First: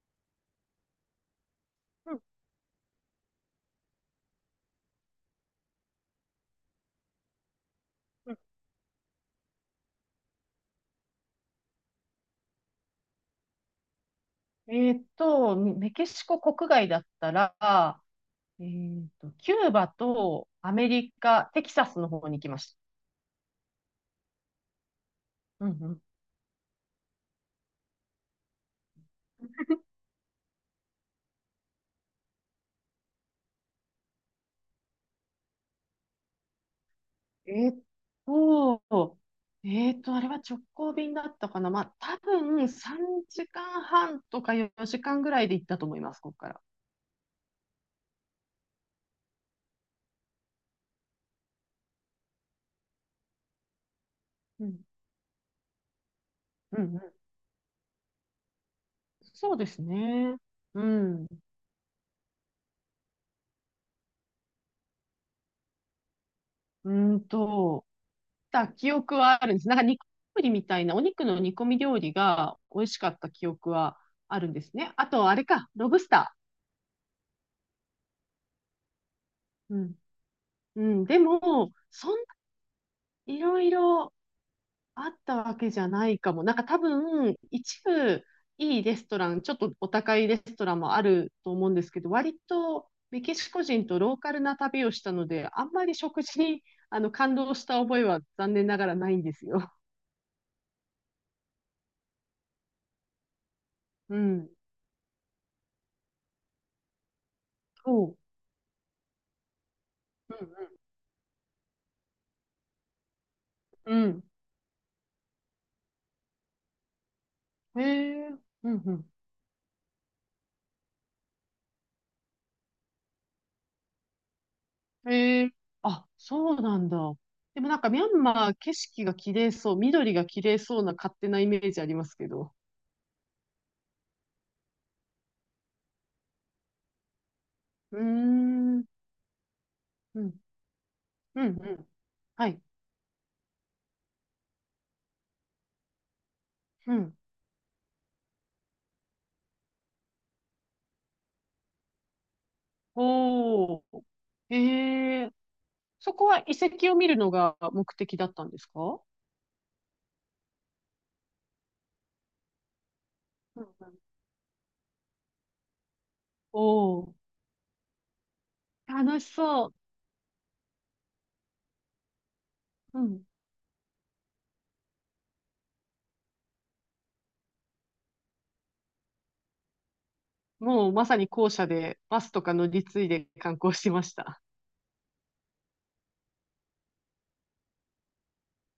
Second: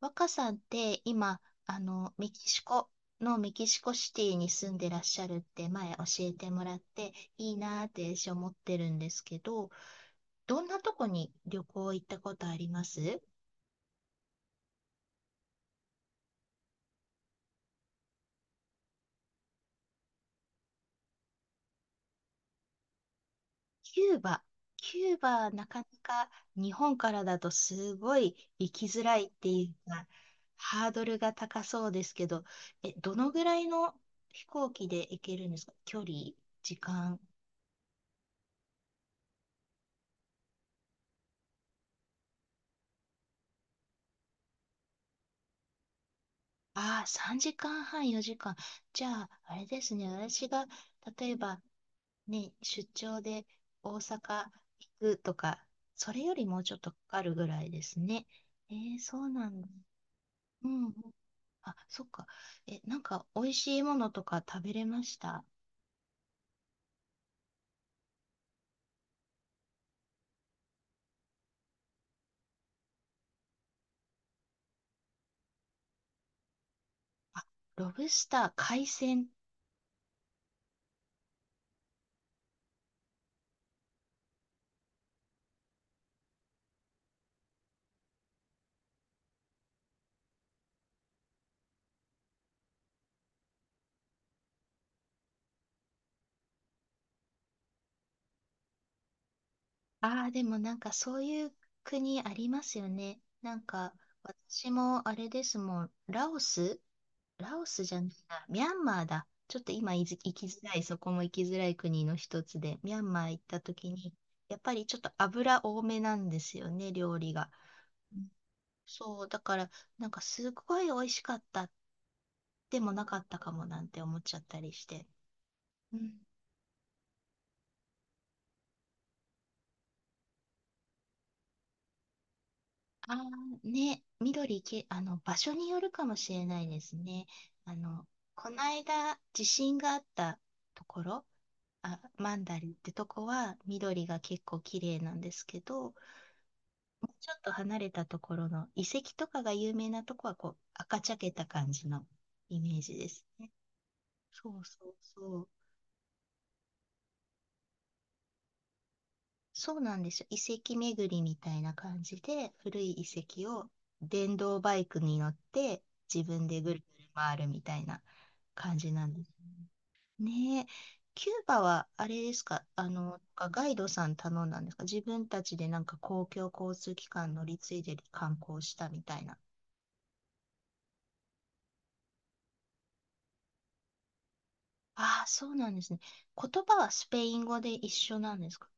若さんって今、うんメキシコのメキシコシティに住んでらっしゃるって前教えてもらって、いいなーって私うん。思ってるんですけど、どんなとこに旅行行ったことあります？メキシコ国外だったら、キューバとアメリカ、テキサスの方に行きました。キューバ。キューバ、なうんかなうん。か日本からだとすごい行きづらいっていうか、ハードルが高そうですけど、どのぐらいの飛行機で行けるんですか？距離、時間。えーっと、あれは直行便だったかな。まあ、多分3時間半とか4時間ぐらいで行ったと思います、ここから。ああ、3時間半、4時間。じゃあ、あれですね、私が、例えば、ね、出張で大阪うん、行くとか、それよりもうちょっうん、とかうん。かるぐらいですね。そうなそうんでだ。すね。ううんうん。ん。あ、そっか。なんか、美味しいものとか食べれました？うーんと、た記憶はあるんです。なんか煮込みみたいな、お肉の煮込み料理が美味しかった記憶はあるんですね。あと、あれか、ロブスタあ、ロブスター、海鮮。ー。うん。うん、でも、そんないろいろあったわけじゃないかも。なんか多分、一部いいレストラン、ちょっとお高いレストランもあると思うんですけど、割とメキシコ人とローカルな旅をしたので、あんまり食事にあの感動した覚えは残念ながらないんですよ。ああ、でもなんか、そういう国ありますよね。なんか、うん。私もあれですもん、ラオス、ラオスじゃないそな、ミャンマーだ。ちょっと今いず行う。うきづんらい、そこも行きづらい国の一つで、ミャンマー行った時うんうに、ん。やっぱりちょっと油多めなんですよね、料理が。えうん。え。うんうそう、だから、なんかすごい美味しかったでもなかったかもなんて思っちゃったりして。ん。ええ。うあ、ん。そうなんだ。でもなんかミャンマー景色が綺麗そう、緑が綺麗そうな勝手なイメージありますけど。あーね、緑け、あの、場所によるかもしれないですね。あうーの、このん、うん、間、地震があっうたん、ところ、うん。あ、マンはダい、リってとこは緑が結構綺麗なんですけど、もううん。ちょっと離れたところの遺跡とかが有名なとこはこう赤茶けた感じのイメージですね。おー。そうそうええ。そう。そこは遺跡を見るのが目的だったんですか？そうなんですよ。遺跡巡りみたいな感じで、古い遺跡うんをうん。電動バイクに乗って自分でぐるぐおるー、回るみたいな感じなん楽でしすそう。ね。ねえ、キューバはあれですか？うん。ガイドさん頼んだんですか？自分たちでなんか公共交通機関乗り継いで観光したみたいな。もうまさに校舎でバスとか乗り継いで観光しました。ああ、そうなんですね。言葉はスペイン語で一緒なんですか？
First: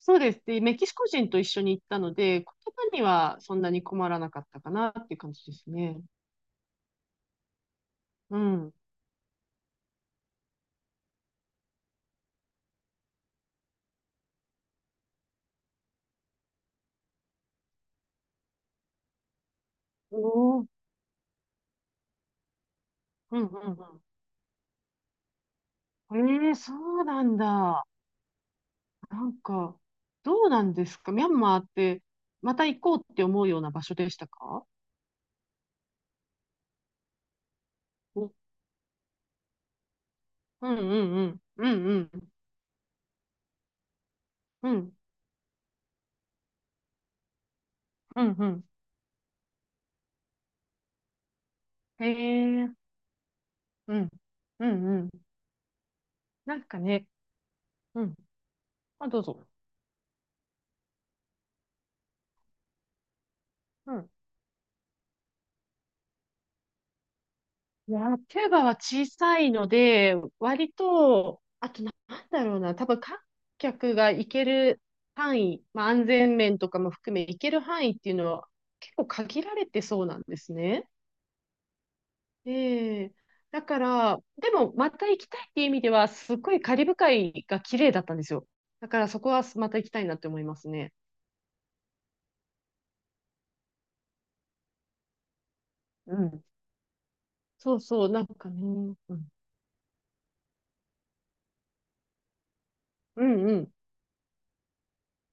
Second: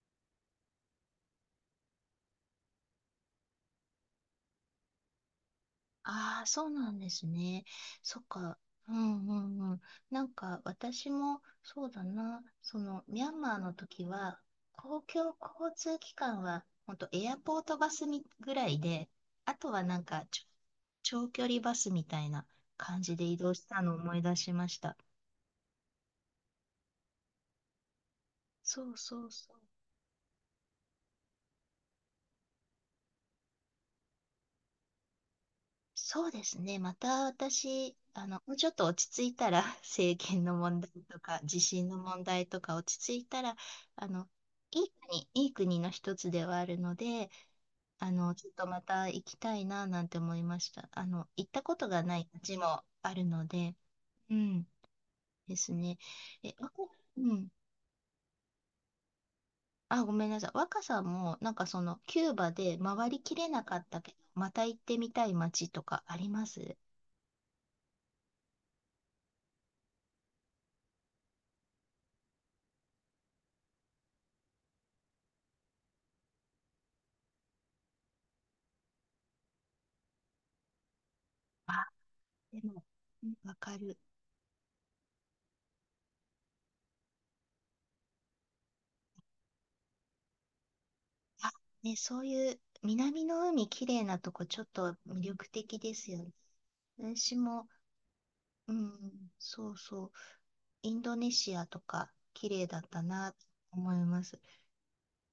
そうです。で、メキシコ人と一緒に行ったので、言葉にはそんなに困らなかったかなっていう感じですね。ああ、そうなんですね。そっうか。ん。うんうんうん。なんか私もそうだな。そのミャンマーの時は公共交通機関は本当エアポートバスぐらいで、あとはなんかおお。うん長距離バスみたいな感じで移うん動したのを思い出しました。うん。ええ。そうなんだ。そうなそうんそう。か、どうなんですかミャンマーって、また行こうって思うような場所でしたか？そうですね。また私、お。うんもうちょっと落ち着いたら、政権のうん問題とうか、ん。地うん震のうん。問題とか落ち着いたら、あの、ういいん。国、いい国の一つではあるので、うんうちょっん。とまた行きたいな、なんて思いました。行ったことがへない街え。もあるので、うん。ううん、んうん。ですね。え、なんわかこね。うん。うん。あ、どうぞ。あ、ごめんなさい。若さんも、なんかキューバで回りきれなかったけど、また行ってみたい街とかあります？いや、キューバは小さいので、割と、あとなんだろうな、多分観客が行ける範囲、まあ、安全面とかも含め行ける範囲っていうのは結構限られてそうなんですね。あ、でも、ええ。うん。わだかかる。ら、でもまた行きたいっていう意味では、すっごいカリブ海が綺麗だったんですよ。だからそこはまた行きたいなって思いますね。あ、ね、そういう南の海きれいなとこちょっと魅力的ですうよね。ん。私も、そうそう、なんかうね。うん、ん、そうそう、インドネシアとか綺麗だったうなとん、うん。思います。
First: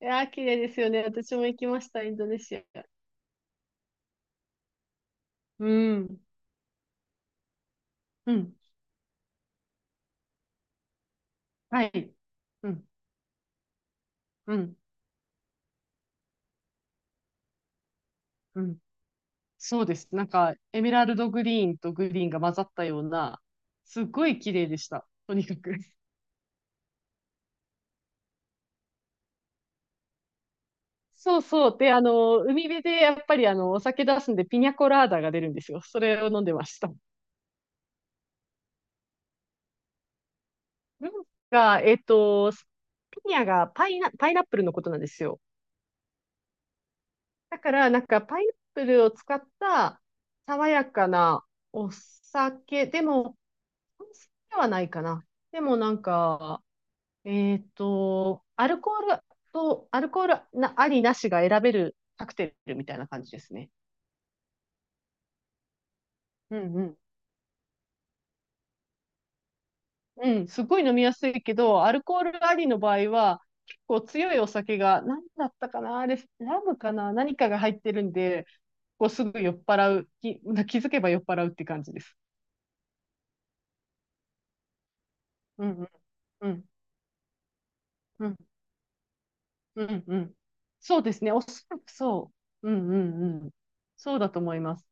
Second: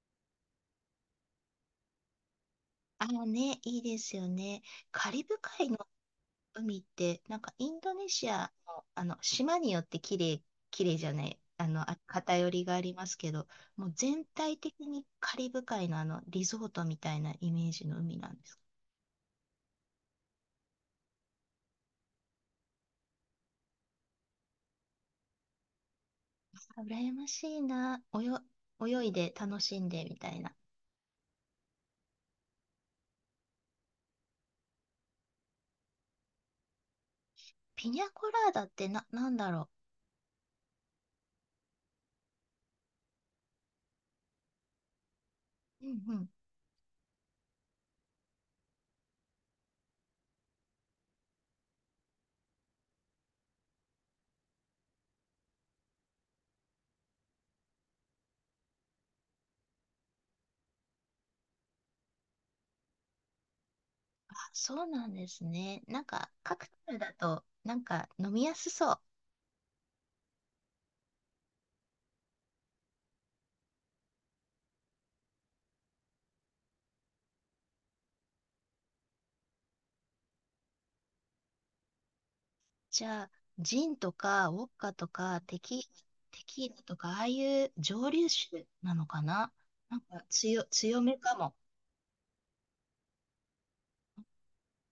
いやー、綺麗ですよね。私も行きました、インドネシア。あのね、いいですよね。カリブう海のん。海って、なんかインドネシうアん。の、あの島によって綺麗、綺麗じゃない、はい。偏りうがあん、りますけど、もう全う体ん、的にカリブ海のあのリゾートみたいなイメージの海なんです。うん。そうです。なんか、エメラルドグリーンとグリーンが混ざったような、すっごい綺麗でした。とにかく。あ羨ましいな。泳いで楽しんでみたいな。そうそう。で、海辺でやっぱりお酒出すんで、ピニャコラーダが出るんですよ。それを飲んでました。ピニャコラーダってなんだろなんか ピニャがパイナ、パイナップルのことなんですよ。う。うんうん。だから、なんか、パイナップルを使った爽やかなお酒、でも、お酒ではないかな。でもなんか、えっと、アルコールアルコールな、ありなしが選べるカクテルみたいな感じですね。あ、そうなんですね。なんか、カうクんうテん。ルだと、なんか飲みやすそう。うん、すごい飲みやすいけど、アルコールありの場合は、結構強いお酒が、何だったかな、あれ、ラムかな、何かが入ってるんで、こうすぐ酔っ払う、気づけば酔っ払うって感じです。じゃあ、ジンとか、ウォッカとか、うんうんテうんキーラとか、ああいう蒸う留ん酒なのかな。うなんんうかん。そ強うでめすね、かおそも。らくそう。うんうんうん。そうだと思います。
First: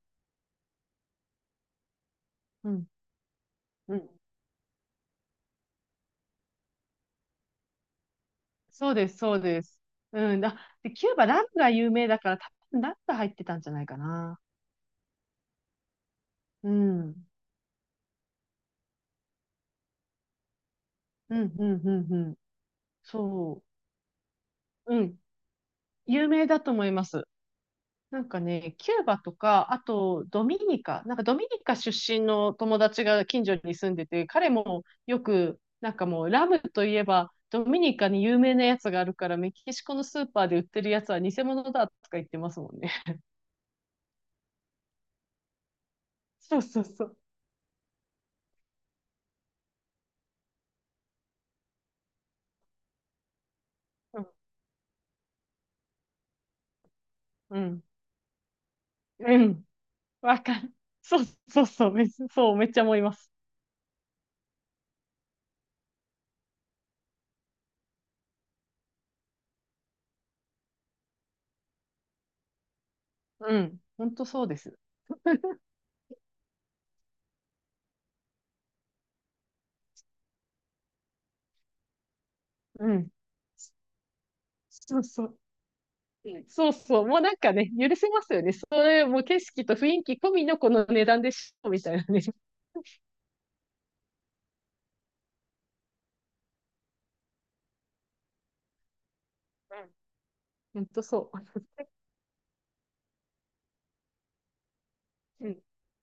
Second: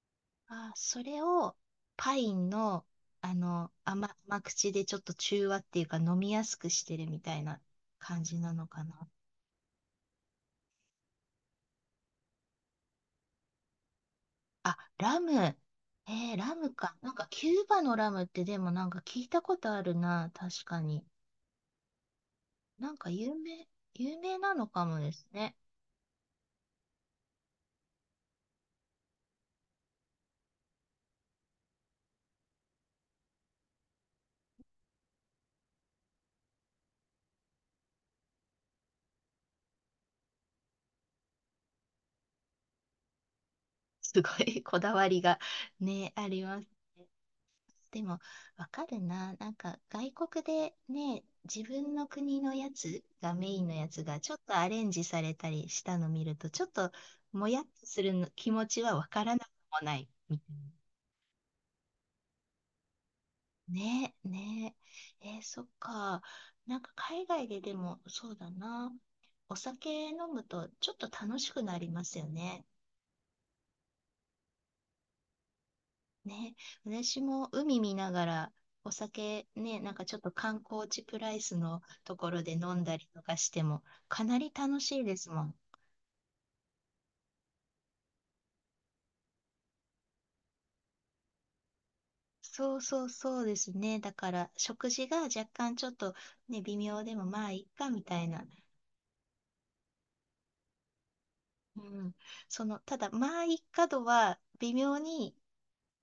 あ、それを、パインうの、んうん。甘口でちょっと中和っていうか、飲みやすくしてるみたいな感じなのかそうでな。す、そうです。うん。あ、で、キューバ、ラムが有名だから、多分ラムが入ってたんじゃないかな。あ、ラム。ラうムか。なんか、ん。キューバのラムってでもなんか聞いたことあるな、確かに。うん、うん、うん、うん。なんかそ有名なのかう。もうでん。すね。有名だと思います。なんかね、キューバとか、あとドミニカ、なんかドミニカ出身の友達が近所に住んでて、彼もよく、なんかもうラムといえば、ドミニカに有名なやつがあるから、メキシコのスーパーで売ってるやつは偽物だとか言ってますもんね。すごい こだわりがね、ありそまうすそうそね。う。でも、わかるな。なんか、外国でね、自分の国のやつがメインのやつうがん。ちょっとアレンジされたりしたの見ると、ちょっともうやっん。とするの気持ちはわからうなくん。もない。わかんそうそうそう、めっちゃ、そう、めっちゃ思います。ねえ、ねえ。そっか。なんか海外ででもそうだな。お酒飲むとちょっと楽しくなりますよね。うん。ほんとそうです。ね。私も海見ながらお酒ね、なんかちょっと観光地プライスのところで飲んうだりん。とかしてもかなり楽しそいうでそすう。もん。うんそうそう。もうなんかね、許せますよね。それ、もう景色と雰囲気込みのこの値段でしょ、みたいなね。そうそうそうですね。だから食事が若干ちょっとね、微妙でもまあいっかみたいな。うん。ほんとそうん。ただまあいっか度は微妙にう。うん。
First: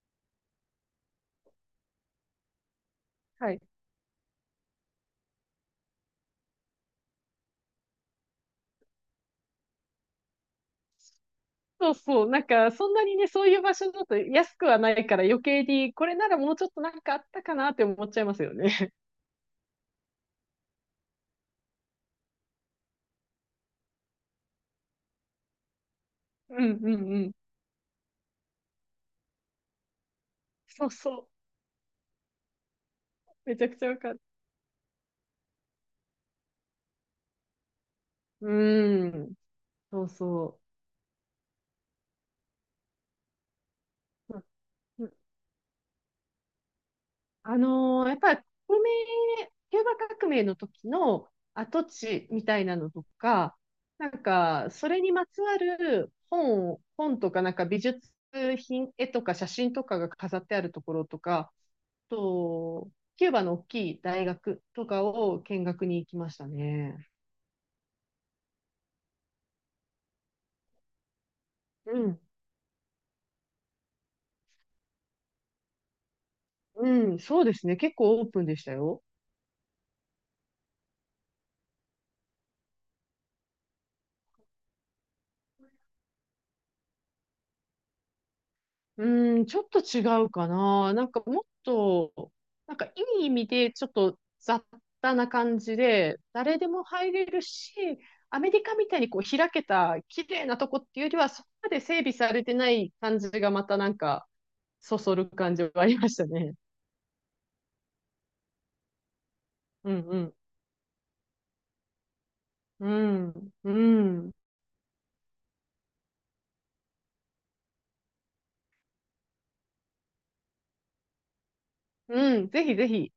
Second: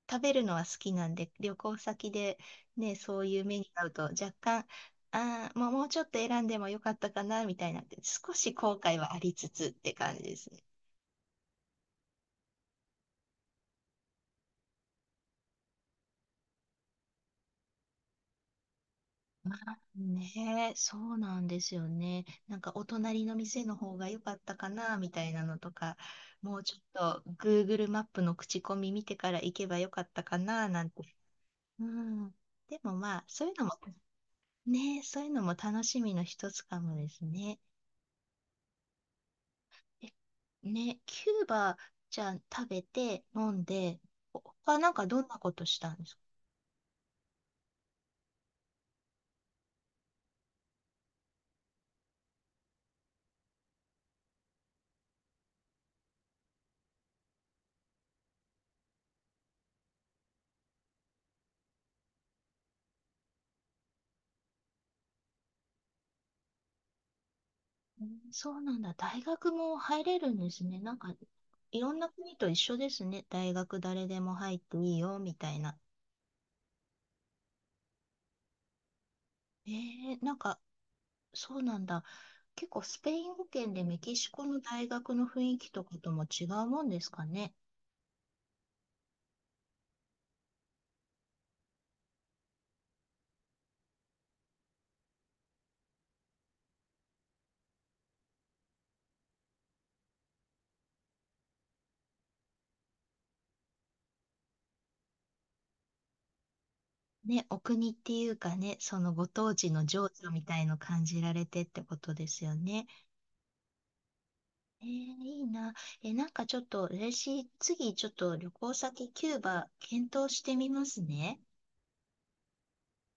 食べるのは好きなんで、旅行先でね、そういうは目い。に遭うと若干、ああ、もうちょっと選んでもよかったかな、みたいなって、少し後悔はありつつって感じですね。そうそう。なんか、そんなにね、そういう場所だと安くはないから余計に、これならもうちょっとなんかあったかなって思っちゃいますよね。ねえ、そうなんですよね。なんかお隣の店の方が良かったかなみたいなのとか、もううちょんっうんうと ん。Google マップの口コミ見てから行けば良かったかななそんうて。そう。うん。でもまあ、そういうめちのゃもくちゃわかる。ねえ、そういうのも楽しみの一つかもですね。うーん。そえうそね、キューバじゃん食べて飲んで、う。うん。他なんかどんなことしたんですか？やっぱり革命、キューバ革命の時の跡地みたいなのとか、なんか、それにまつわる本とか、なんか美術品、絵とか写真とかが飾ってあるところとか、あと、キューバの大きい大学とかを見学に行きましたね。うん。そうなんだ。大学も入れるんですね。なんか、いろうんなん、国と一緒ですね。大学誰でも入っていいよ、みたいな。うん、そうですね。結構オープンでしたよ。なんか、そうなんだ。結構スペイン語圏でメキシコの大学の雰囲気とかとも違うもんですかね？うーん、ちょっと違うかな。なんかもっと、なんかいい意味でちょっと雑多な感じで、誰でも入れるし、アメリカみたいにこう開けた綺麗なとこっていうよりは、そこまで整備されてない感じがまたなんか、そそる感じはありましたね。ね、お国っていうかね、そのご当地のうん情う緒ん。みたいの感じられてってことですよね。うん。うん。いいな。なんかちょっと嬉しい。次、ちょっと旅行先キューバ検討してみますね。うん。ぜひぜひ。